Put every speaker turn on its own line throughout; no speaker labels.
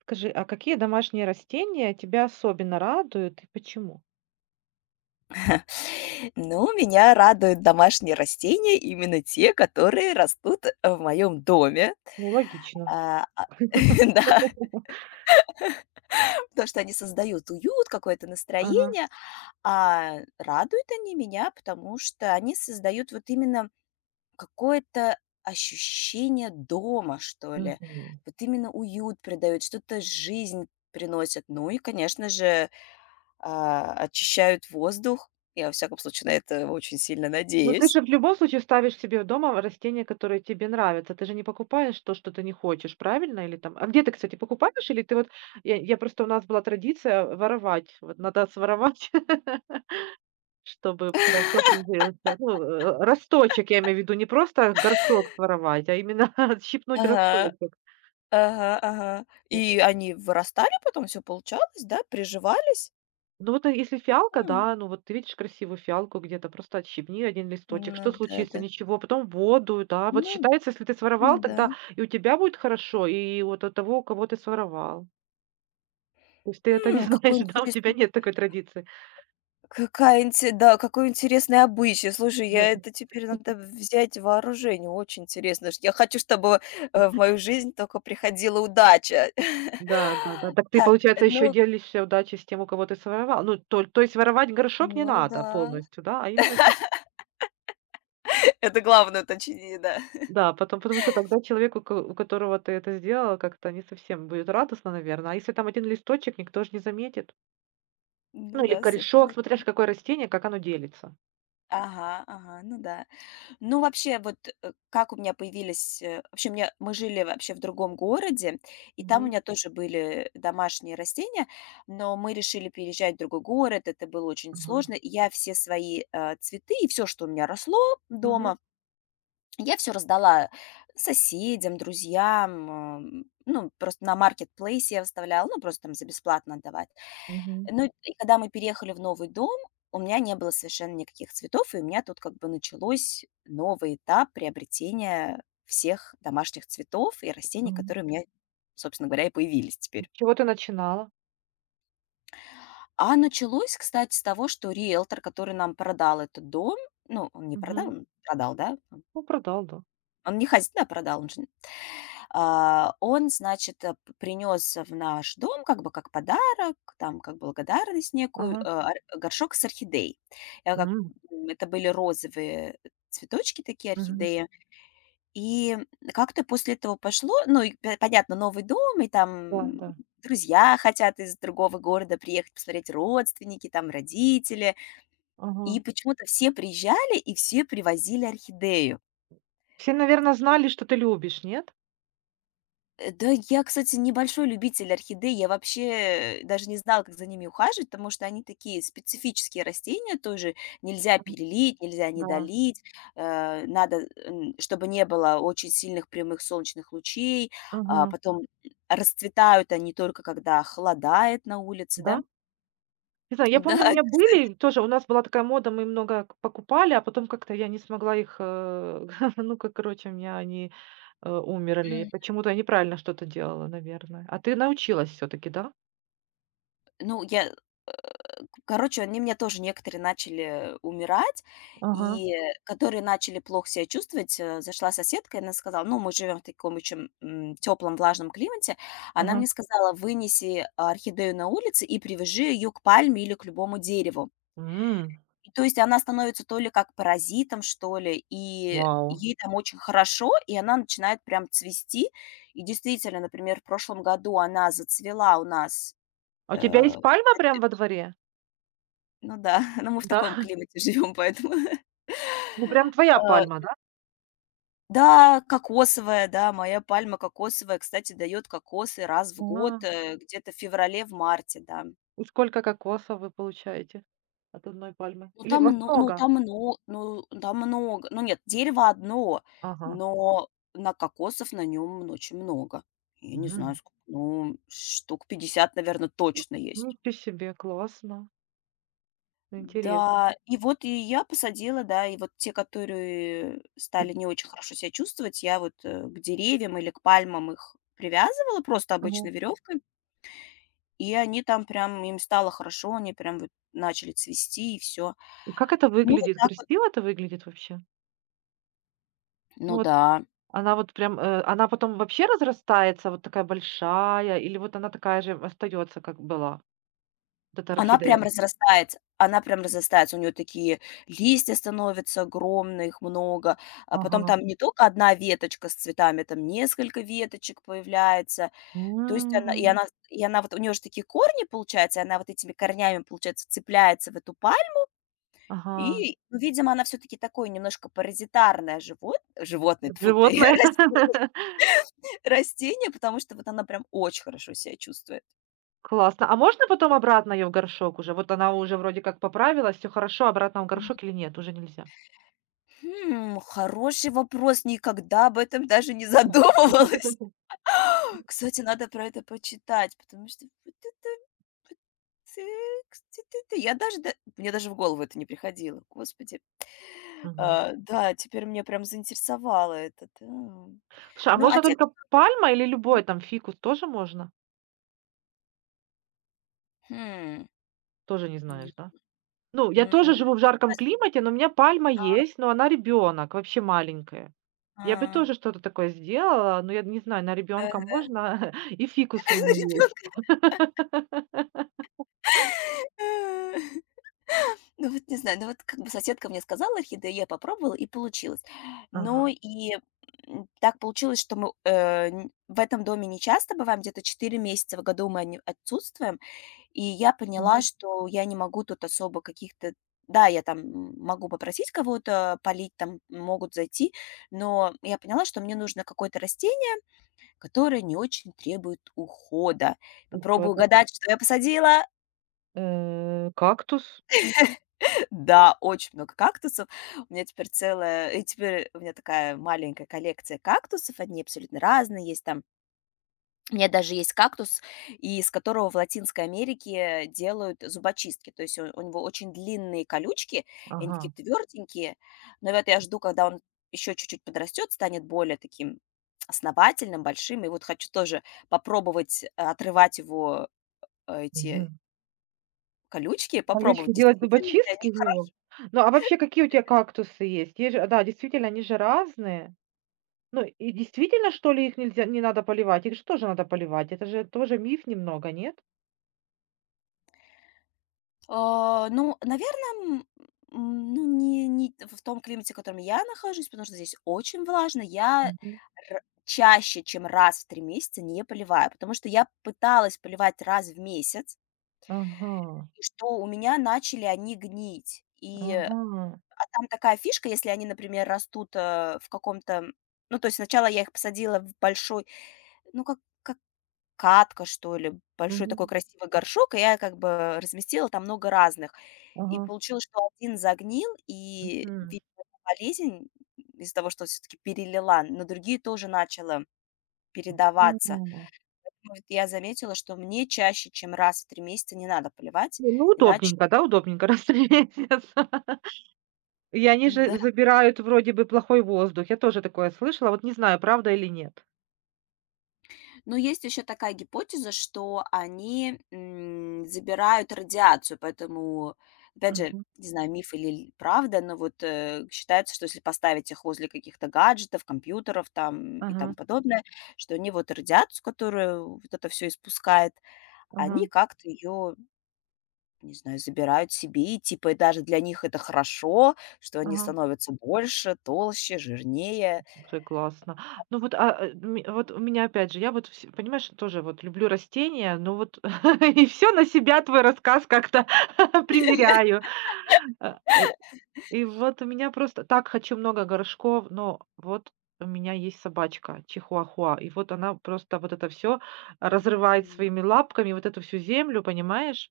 Скажи, а какие домашние растения тебя особенно радуют и почему?
Ну, меня радуют домашние растения, именно те, которые растут в моем доме.
Ну, логично.
А, а, да, потому что они создают уют, какое-то
Ага.
настроение, а радуют они меня, потому что они создают вот именно какое-то ощущение дома, что ли.
Мгм.
Вот именно уют придают, что-то жизнь приносят. Ну и, конечно же, очищают воздух. Я, во всяком случае, на это очень сильно
Ну, ты
надеюсь.
же в любом случае ставишь себе дома растения, которые тебе нравятся. Ты же не покупаешь то, что ты не хочешь, правильно? Или там... А где ты, кстати, покупаешь? Или ты вот... Я, я просто... У нас была традиция воровать. Вот надо своровать, чтобы хорошо прижился. Ну, э, росточек, я имею в виду, не просто горшок своровать, а именно отщипнуть
Ага.
росточек.
Ага, ага. И они вырастали потом, все получалось, да, приживались?
Ну вот, а если фиалка,
М,
да, ну вот ты видишь красивую фиалку где-то, просто отщебни один листочек.
ну
Что случится?
да-да.
Ничего. Потом воду, да. Вот
Ну
считается, если ты
ну
своровал,
да.
тогда и у тебя будет хорошо, и вот от того, у кого ты своровал. То есть ты это не
М,
знаешь,
какой
да, у тебя
интересный
нет такой традиции.
какая инте да, какой интересный обычай. Слушай,
Да,
я это теперь надо взять в вооружение. Очень интересно. Я хочу, чтобы, в мою жизнь только приходила удача.
да, да, да. Так ты,
Так,
получается, еще
ну
делишься удачей с тем, у кого ты своровал. Ну, то есть воровать горшок не
ну да.
надо полностью, да, а именно чуть.
Это главное уточнение, да.
Да, потому что тогда человеку, у которого ты это сделала, как-то не совсем будет радостно, наверное. А если там один листочек, никто же не заметит.
Ну
Ну, или
да,
корешок,
совершенно
смотря ж
верно.
какое растение, как оно делится.
Ага, ага, ну да. Ну, вообще, вот э, как у меня появились... э, Вообще, мы жили вообще в другом городе, и там у
Мгм.
меня тоже были домашние растения, но мы решили переезжать в другой город, это было очень
Ага.
сложно. Я все свои цветы и все, что у меня росло
Мгм.
дома, я все раздала соседям, друзьям, ну, просто на маркетплейсе я выставляла, ну, просто там за бесплатно отдавать.
Мгм.
Ну, и когда мы переехали в новый дом, у меня не было совершенно никаких цветов, и у меня тут как бы началось новый этап приобретения всех домашних цветов и растений,
Мгм.
которые у меня, собственно говоря, и появились
С
теперь.
чего ты начинала?
А началось, кстати, с того, что риэлтор, который нам продал этот дом, ну, он не продал,
Мгм.
он продал, да.
Ну, продал, да.
Он не хозя продал, он же А, он, значит, э, п принес в наш дом как бы как подарок, там как благодарность некую, э,
Ага.
ор горшок с орхидеей. Я как
М.
это были розовые цветочки такие,
Мгм.
орхидеи. И как-то после этого пошло, ну, и п понятно, новый дом, и
Да,
там
да.
друзья хотят из другого города приехать посмотреть, родственники, там родители. И
Ага.
почему-то все приезжали и все привозили орхидею.
Все, наверное, знали, что ты любишь, нет?
Да, я, кстати, небольшой любитель орхидей. Я вообще, даже не знала, как за ними ухаживать, потому что они такие специфические растения тоже. Нельзя перелить, нельзя
Да.
недолить. Надо, чтобы не было очень сильных прямых солнечных лучей. А
Ага.
потом расцветают они только когда холодает на улице, да.
Да? Не знаю, я
Да,
помню, у меня
кстати.
были тоже, у нас была такая мода, мы много к покупали, а потом как-то я не смогла их, ну, как короче, у меня они, умерли.
М,
Почему-то я неправильно что-то делала, наверное. А ты научилась все таки да?
ну, я они меня тоже некоторые начали умирать,
Ага.
и которые начали плохо себя чувствовать. Зашла соседка, и она сказала, ну, мы живем в таком очень теплом, влажном климате. Она
Ага.
мне сказала, вынеси орхидею на улице и привяжи ее к пальме или к любому дереву.
М,
И то есть она становится то ли как паразитом, что ли, и
вау.
ей там очень хорошо, и она начинает прям цвести. И действительно, например, в прошлом году она зацвела у нас.
А у тебя
э,
есть пальма прям во дворе?
ну да, но мы в
Да?
таком климате живем, поэтому.
Ну, прям твоя
А,
пальма, да?
да, кокосовая, да, моя пальма кокосовая, кстати, дает кокосы раз в год,
А
где-то в феврале, в марте, да.
и сколько кокосов вы получаете от одной пальмы?
Ну
Или у
там,
вас
мно ну
много?
там, мно ну там много, ну нет, дерево одно,
Ага.
но на кокосов на нем очень много. Я не знаю,
М,
сколько, ну штук 50 наверное точно есть.
ничего себе, классно, интересно.
Да, и вот я посадила, да, и вот те, которые
И.
стали не очень хорошо себя чувствовать, я вот, к деревьям или к пальмам их привязывала просто
Ага.
обычной веревкой, и они там прям, им стало хорошо, они прям вот начали цвести и все.
И как это
Ну, вот
выглядит?
так вот.
Красиво это выглядит вообще? Ну
Ну
вот
да,
она вот прям, она потом вообще разрастается, вот такая большая, или вот она такая же остается, как была, вот эта орхидея?
она прям разрастается, у нее такие листья становятся огромные, их много, а потом
Ага.
там не только одна веточка с цветами, там несколько веточек появляется. То есть
М,
она вот у нее же такие корни, получается, и она вот этими корнями, получается, цепляется в эту пальму.
ага.
И, ну, видимо, она все таки такое немножко паразитарное животное, тьфу ты,
Животное.
растение, потому что вот она прям очень хорошо себя чувствует.
Классно. А можно потом обратно ее в горшок уже? Вот она уже вроде как поправилась, все хорошо, обратно в горшок или нет, уже нельзя?
Хм, хороший вопрос, никогда об этом даже не
М.
задумывалась. Кстати, надо про это почитать, потому что вот это вот, э, кс ты я даже мне даже в голову это не приходило, господи.
Мгм.
А, да, теперь мне прям заинтересовало это, да.
Слушай, а
Ну, а
можно
те
только пальма или любой там фикус тоже можно?
мгм.
Тоже не знаешь,
Нет.
да? Ну, я
М-м. Ну
тоже живу в жарком
вот,
климате, но у меня пальма есть, но она ребенок, вообще маленькая. Я бы
а,
тоже что-то такое сделала, но я не знаю, на ребенка
э,
можно, и фикус у меня
ребёнка.
есть.
Ну вот не знаю, ну вот как бы соседка мне сказала орхидею, я попробовала и получилось. Но
Ага.
и, так получилось, что мы, э, н в этом доме не часто бываем, где-то 4 месяца в году мы они отсутствуем, и я поняла,
Ага.
что я не могу тут особо каких-то… да, я там, могу попросить кого-то полить, там могут зайти, но я поняла, что мне нужно какое-то растение, которое не очень требует ухода.
И что
Попробую
это?
угадать, что я посадила?
Кактус?
Да, очень много кактусов. У меня теперь целая и теперь у меня такая маленькая коллекция кактусов. Они абсолютно разные. Есть там у меня даже есть кактус, из которого в Латинской Америке делают зубочистки. То есть у него очень длинные колючки, и они такие
Ага,
тверденькие. Но вот я жду, когда он еще чуть-чуть подрастет, станет более таким основательным, большим. И вот хочу тоже попробовать, отрывать его,
мгм.
эти колючки, попробовать,
Колючки делать
действительно ли
зубочистки
они
из него?
хороши.
Ну, а вообще, какие у тебя кактусы есть? Есть же, да, действительно, они же разные. Ну, и действительно, что ли, их нельзя, не надо поливать? Их же тоже надо поливать. Это же тоже миф немного, нет?
Ну, наверное, ну, не не т- в том климате, в котором я нахожусь, потому что здесь очень влажно. Я
Мгм.
р чаще, чем раз в 3 месяца не поливаю, потому что я пыталась поливать раз в месяц,
Ага,
и что у меня начали они гнить.
ага,
Там такая фишка, если они, например, растут, в каком-то… ну, то есть сначала я их посадила в большой, ну, как катка, что ли, большой такой
мгм,
красивый горшок, и я как бы разместила там много разных. И
ага,
получилось, что один загнил, и,
мгм.
видимо, эта болезнь из-за того, что все таки перелила, на другие тоже начала передаваться.
М.
Вот я заметила, что мне чаще, чем раз в 3 месяца не надо поливать,
Не, ну,
иначе…
удобненько, да, удобненько рассредятся. И они
Да.
же забирают вроде бы плохой воздух. Я тоже такое слышала, вот не знаю, правда или нет.
Но есть еще такая гипотеза, что они, забирают радиацию, поэтому, опять же,
Мгм.
не знаю, миф или л правда, но вот, считается, что если поставить их возле каких-то гаджетов, компьютеров там и тому
Ага,
подобное, что они вот радиацию, которую вот это все испускает, они
ага,
как-то ее, не знаю, забирают себе. И типа и даже для них это хорошо, что они
ага.
становятся больше, толще, жирнее.
Слушай, классно. Ну вот, а, э, ме вот у меня опять же, я вот вс понимаешь, тоже вот люблю растения, но вот и все на себя твой рассказ как-то примеряю. А, э, и вот у меня просто так хочу много горшков, но вот у меня есть собачка чихуахуа, и вот она просто вот это все разрывает
М.
своими лапками, вот эту всю землю, понимаешь?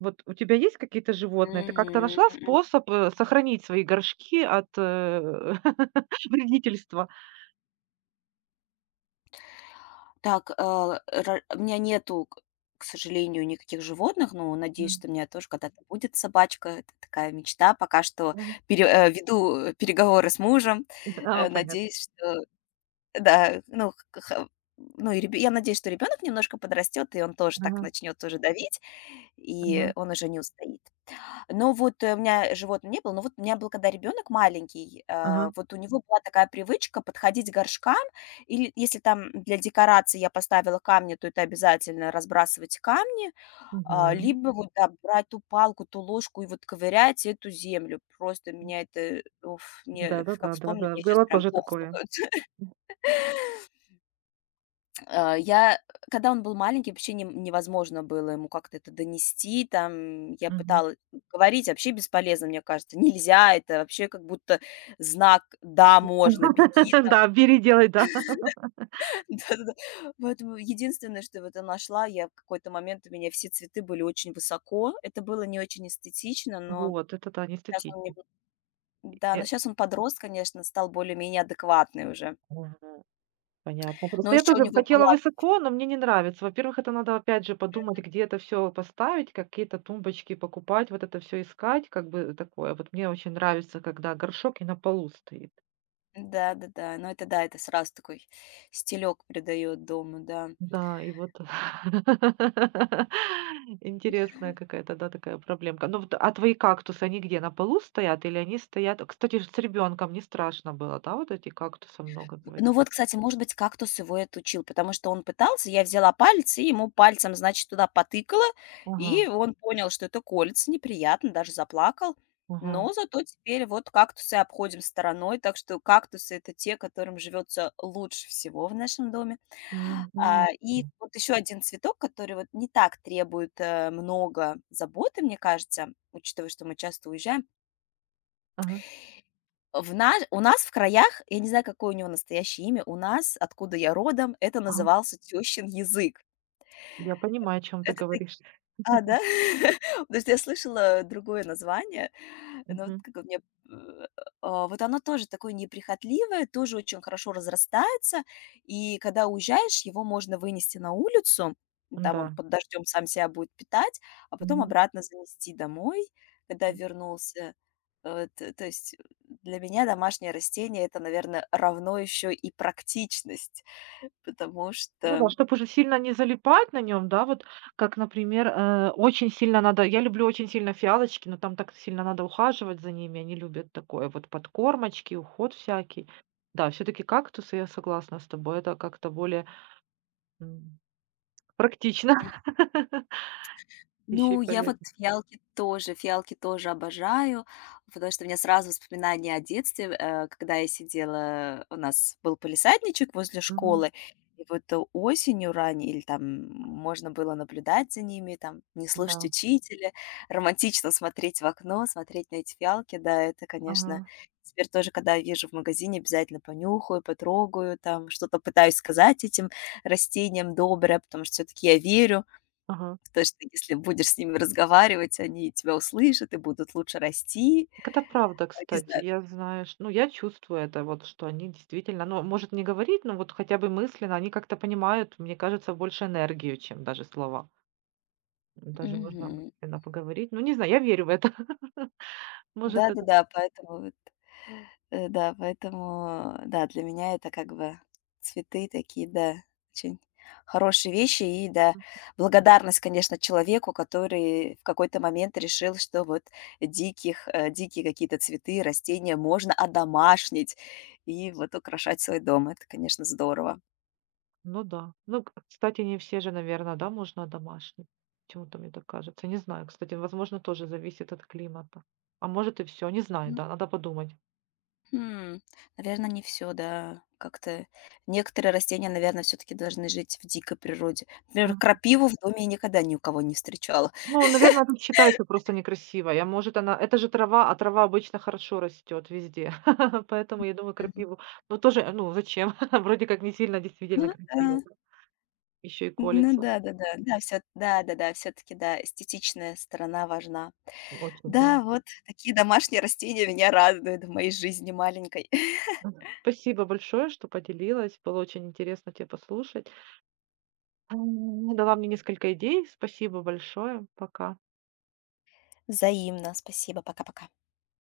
Вот у тебя есть какие-то животные? Ты как-то нашла
Мгм.
способ, сохранить свои горшки от, вредительства?
Так, а, ра у меня нету, к сожалению, никаких животных, но надеюсь,
М.
что у меня тоже когда-то будет собачка. Это такая мечта. Пока что переговоры с мужем.
А, понятно.
Надеюсь, что да, ну, х ха ну, и ребё я надеюсь, что ребенок немножко подрастет, и он тоже так
Ага,
начнет уже давить, и
ага,
он уже не устоит. Но вот, у меня животного не было, но вот у меня был когда ребенок маленький,
ага.
вот у него была такая привычка подходить к горшкам, или если там для декорации я поставила камни, то это обязательно разбрасывать камни,
Мгм.
либо вот, да, брать ту палку, ту ложку и вот ковырять эту землю. Просто меня это, уф, мне, как
Да-да-да,
вспомню,
да-да.
мне сейчас
Было
прям
тоже
плохо.
такое.
Э, я, когда он был маленький, вообще нем невозможно было ему как-то это донести, там, я
Мгм.
пыталась говорить, вообще бесполезно, мне кажется, нельзя, это вообще как будто знак "да, можно, беги",
Да, бери, делай, да.
да-да-да. Поэтому единственное, что вот я нашла, я в какой-то момент у меня все цветы были очень высоко, это было не очень эстетично, но
Вот, это да, не
щас он нем
эстетично.
да, но
Э,
сейчас он подрос, конечно, стал более-менее адекватный уже.
ага, понятно.
Но
Просто я
еще у
тоже
него
хотела
была…
высоко, но мне не нравится. Во-первых, это надо опять же подумать, где это все поставить, какие-то тумбочки покупать, вот это все искать, как бы такое. Вот мне очень нравится, когда горшок и на полу стоит.
Да-да-да. Ну, это да, это сразу такой стилёк придает дому, да.
Да, и вот интересная какая-то, да, такая проблемка. Ну вот, а твои кактусы, они где, на полу стоят или они стоят? Кстати, ж с ребенком не страшно было, да, вот эти кактусы много
Ну
заводить?
вот, кстати, может быть, кактус его и отучил, потому что он пытался, я взяла палец и ему пальцем, значит, туда потыкала,
Ага,
и он понял, что это колется неприятно, даже заплакал.
ага,
Но зато теперь вот кактусы обходим стороной, так что кактусы — это те, которым живется лучше всего в нашем доме.
мгм.
И вот еще один цветок, который вот не так требует, много заботы, мне кажется, учитывая, что мы часто уезжаем.
Ага,
В наш у нас в краях, я не знаю, какое у него настоящее имя, у нас, откуда я родом, это
ага.
назывался тещин язык.
Я понимаю, о чем ты
Это
говоришь.
а, да? Потому что я слышала другое название, но вот
Мгм.
как бы мне, э, вот оно тоже такое неприхотливое, тоже очень хорошо разрастается, и когда уезжаешь, его можно вынести на улицу, ну, там он
Да.
под дождем сам себя будет питать, а потом обратно занести домой, когда вернулся. Э, т то есть для меня домашнее растение — это, наверное, равно еще и практичность, потому
Ну да,
что…
чтобы уже сильно не залипать на нем, да, вот как, например, очень сильно надо я люблю очень сильно фиалочки, но там так сильно надо ухаживать за ними, они любят такое вот подкормочки, уход всякий. Да, все таки кактусы, я согласна с тобой, это как-то более, м, практично. Еще и
Ну, я вот
полезно.
фиалки тоже обожаю, потому что у меня сразу воспоминания о детстве, когда я сидела, у нас был палисадничек возле
Мгм.
школы, и вот осенью ранней или там можно было наблюдать за ними, там не слушать
Да.
учителя, романтично смотреть в окно, смотреть на эти фиалки. Да, это, конечно,
Ага.
теперь тоже, когда я вижу в магазине, обязательно понюхаю, потрогаю, там что-то пытаюсь сказать этим растениям доброе, потому что все-таки я верю
Ага.
то, что если будешь с ними разговаривать, они тебя услышат и будут лучше расти.
Так это правда,
А, не
кстати.
знаю.
Я, знаешь, ну, я чувствую это, вот, что они действительно, ну, может, не говорить, но вот хотя бы мысленно они как-то понимают, мне кажется, больше энергию, чем даже слова. Даже можно
Мгм.
мысленно поговорить. Ну, не знаю, я верю в это. Может, это...
Да-да-да, поэтому вот, поэтому, да, для меня это как бы цветы такие, да, очень хорошие вещи. И да, благодарность, конечно, человеку, который в какой-то момент решил, что вот дикие какие-то цветы, растения можно одомашнить и вот украшать свой дом. Это, конечно, здорово.
Ну, да. Ну, к- кстати, не все же, наверное, да, можно домашний. Почему-то мне так кажется. Не знаю, кстати, возможно, тоже зависит от климата. А может и все, не знаю, да, надо подумать.
Хм, наверное, не все, да. Как-то некоторые растения, наверное, все таки должны жить в дикой природе. Например, крапиву в доме я никогда ни у кого не встречала.
Ну, наверное, тут считается просто некрасиво. Я, может, она это же трава, а трава обычно хорошо растет везде. Поэтому, я думаю,
Мгм.
крапиву ну, тоже, ну, зачем? Вроде как не сильно
Ну
действительно
да,
красиво, да. Еще и
ну
колется.
да-да-да, да, да, да, всё, да-да-да, все таки да, да, все-таки, да, эстетичная сторона важна.
Очень,
Да,
да.
вот такие домашние растения меня радуют в моей жизни маленькой.
Спасибо большое, что поделилась. Было очень интересно тя послушать. М, дала мне несколько идей. Спасибо большое. Пока.
Взаимно. Спасибо. Пока-пока.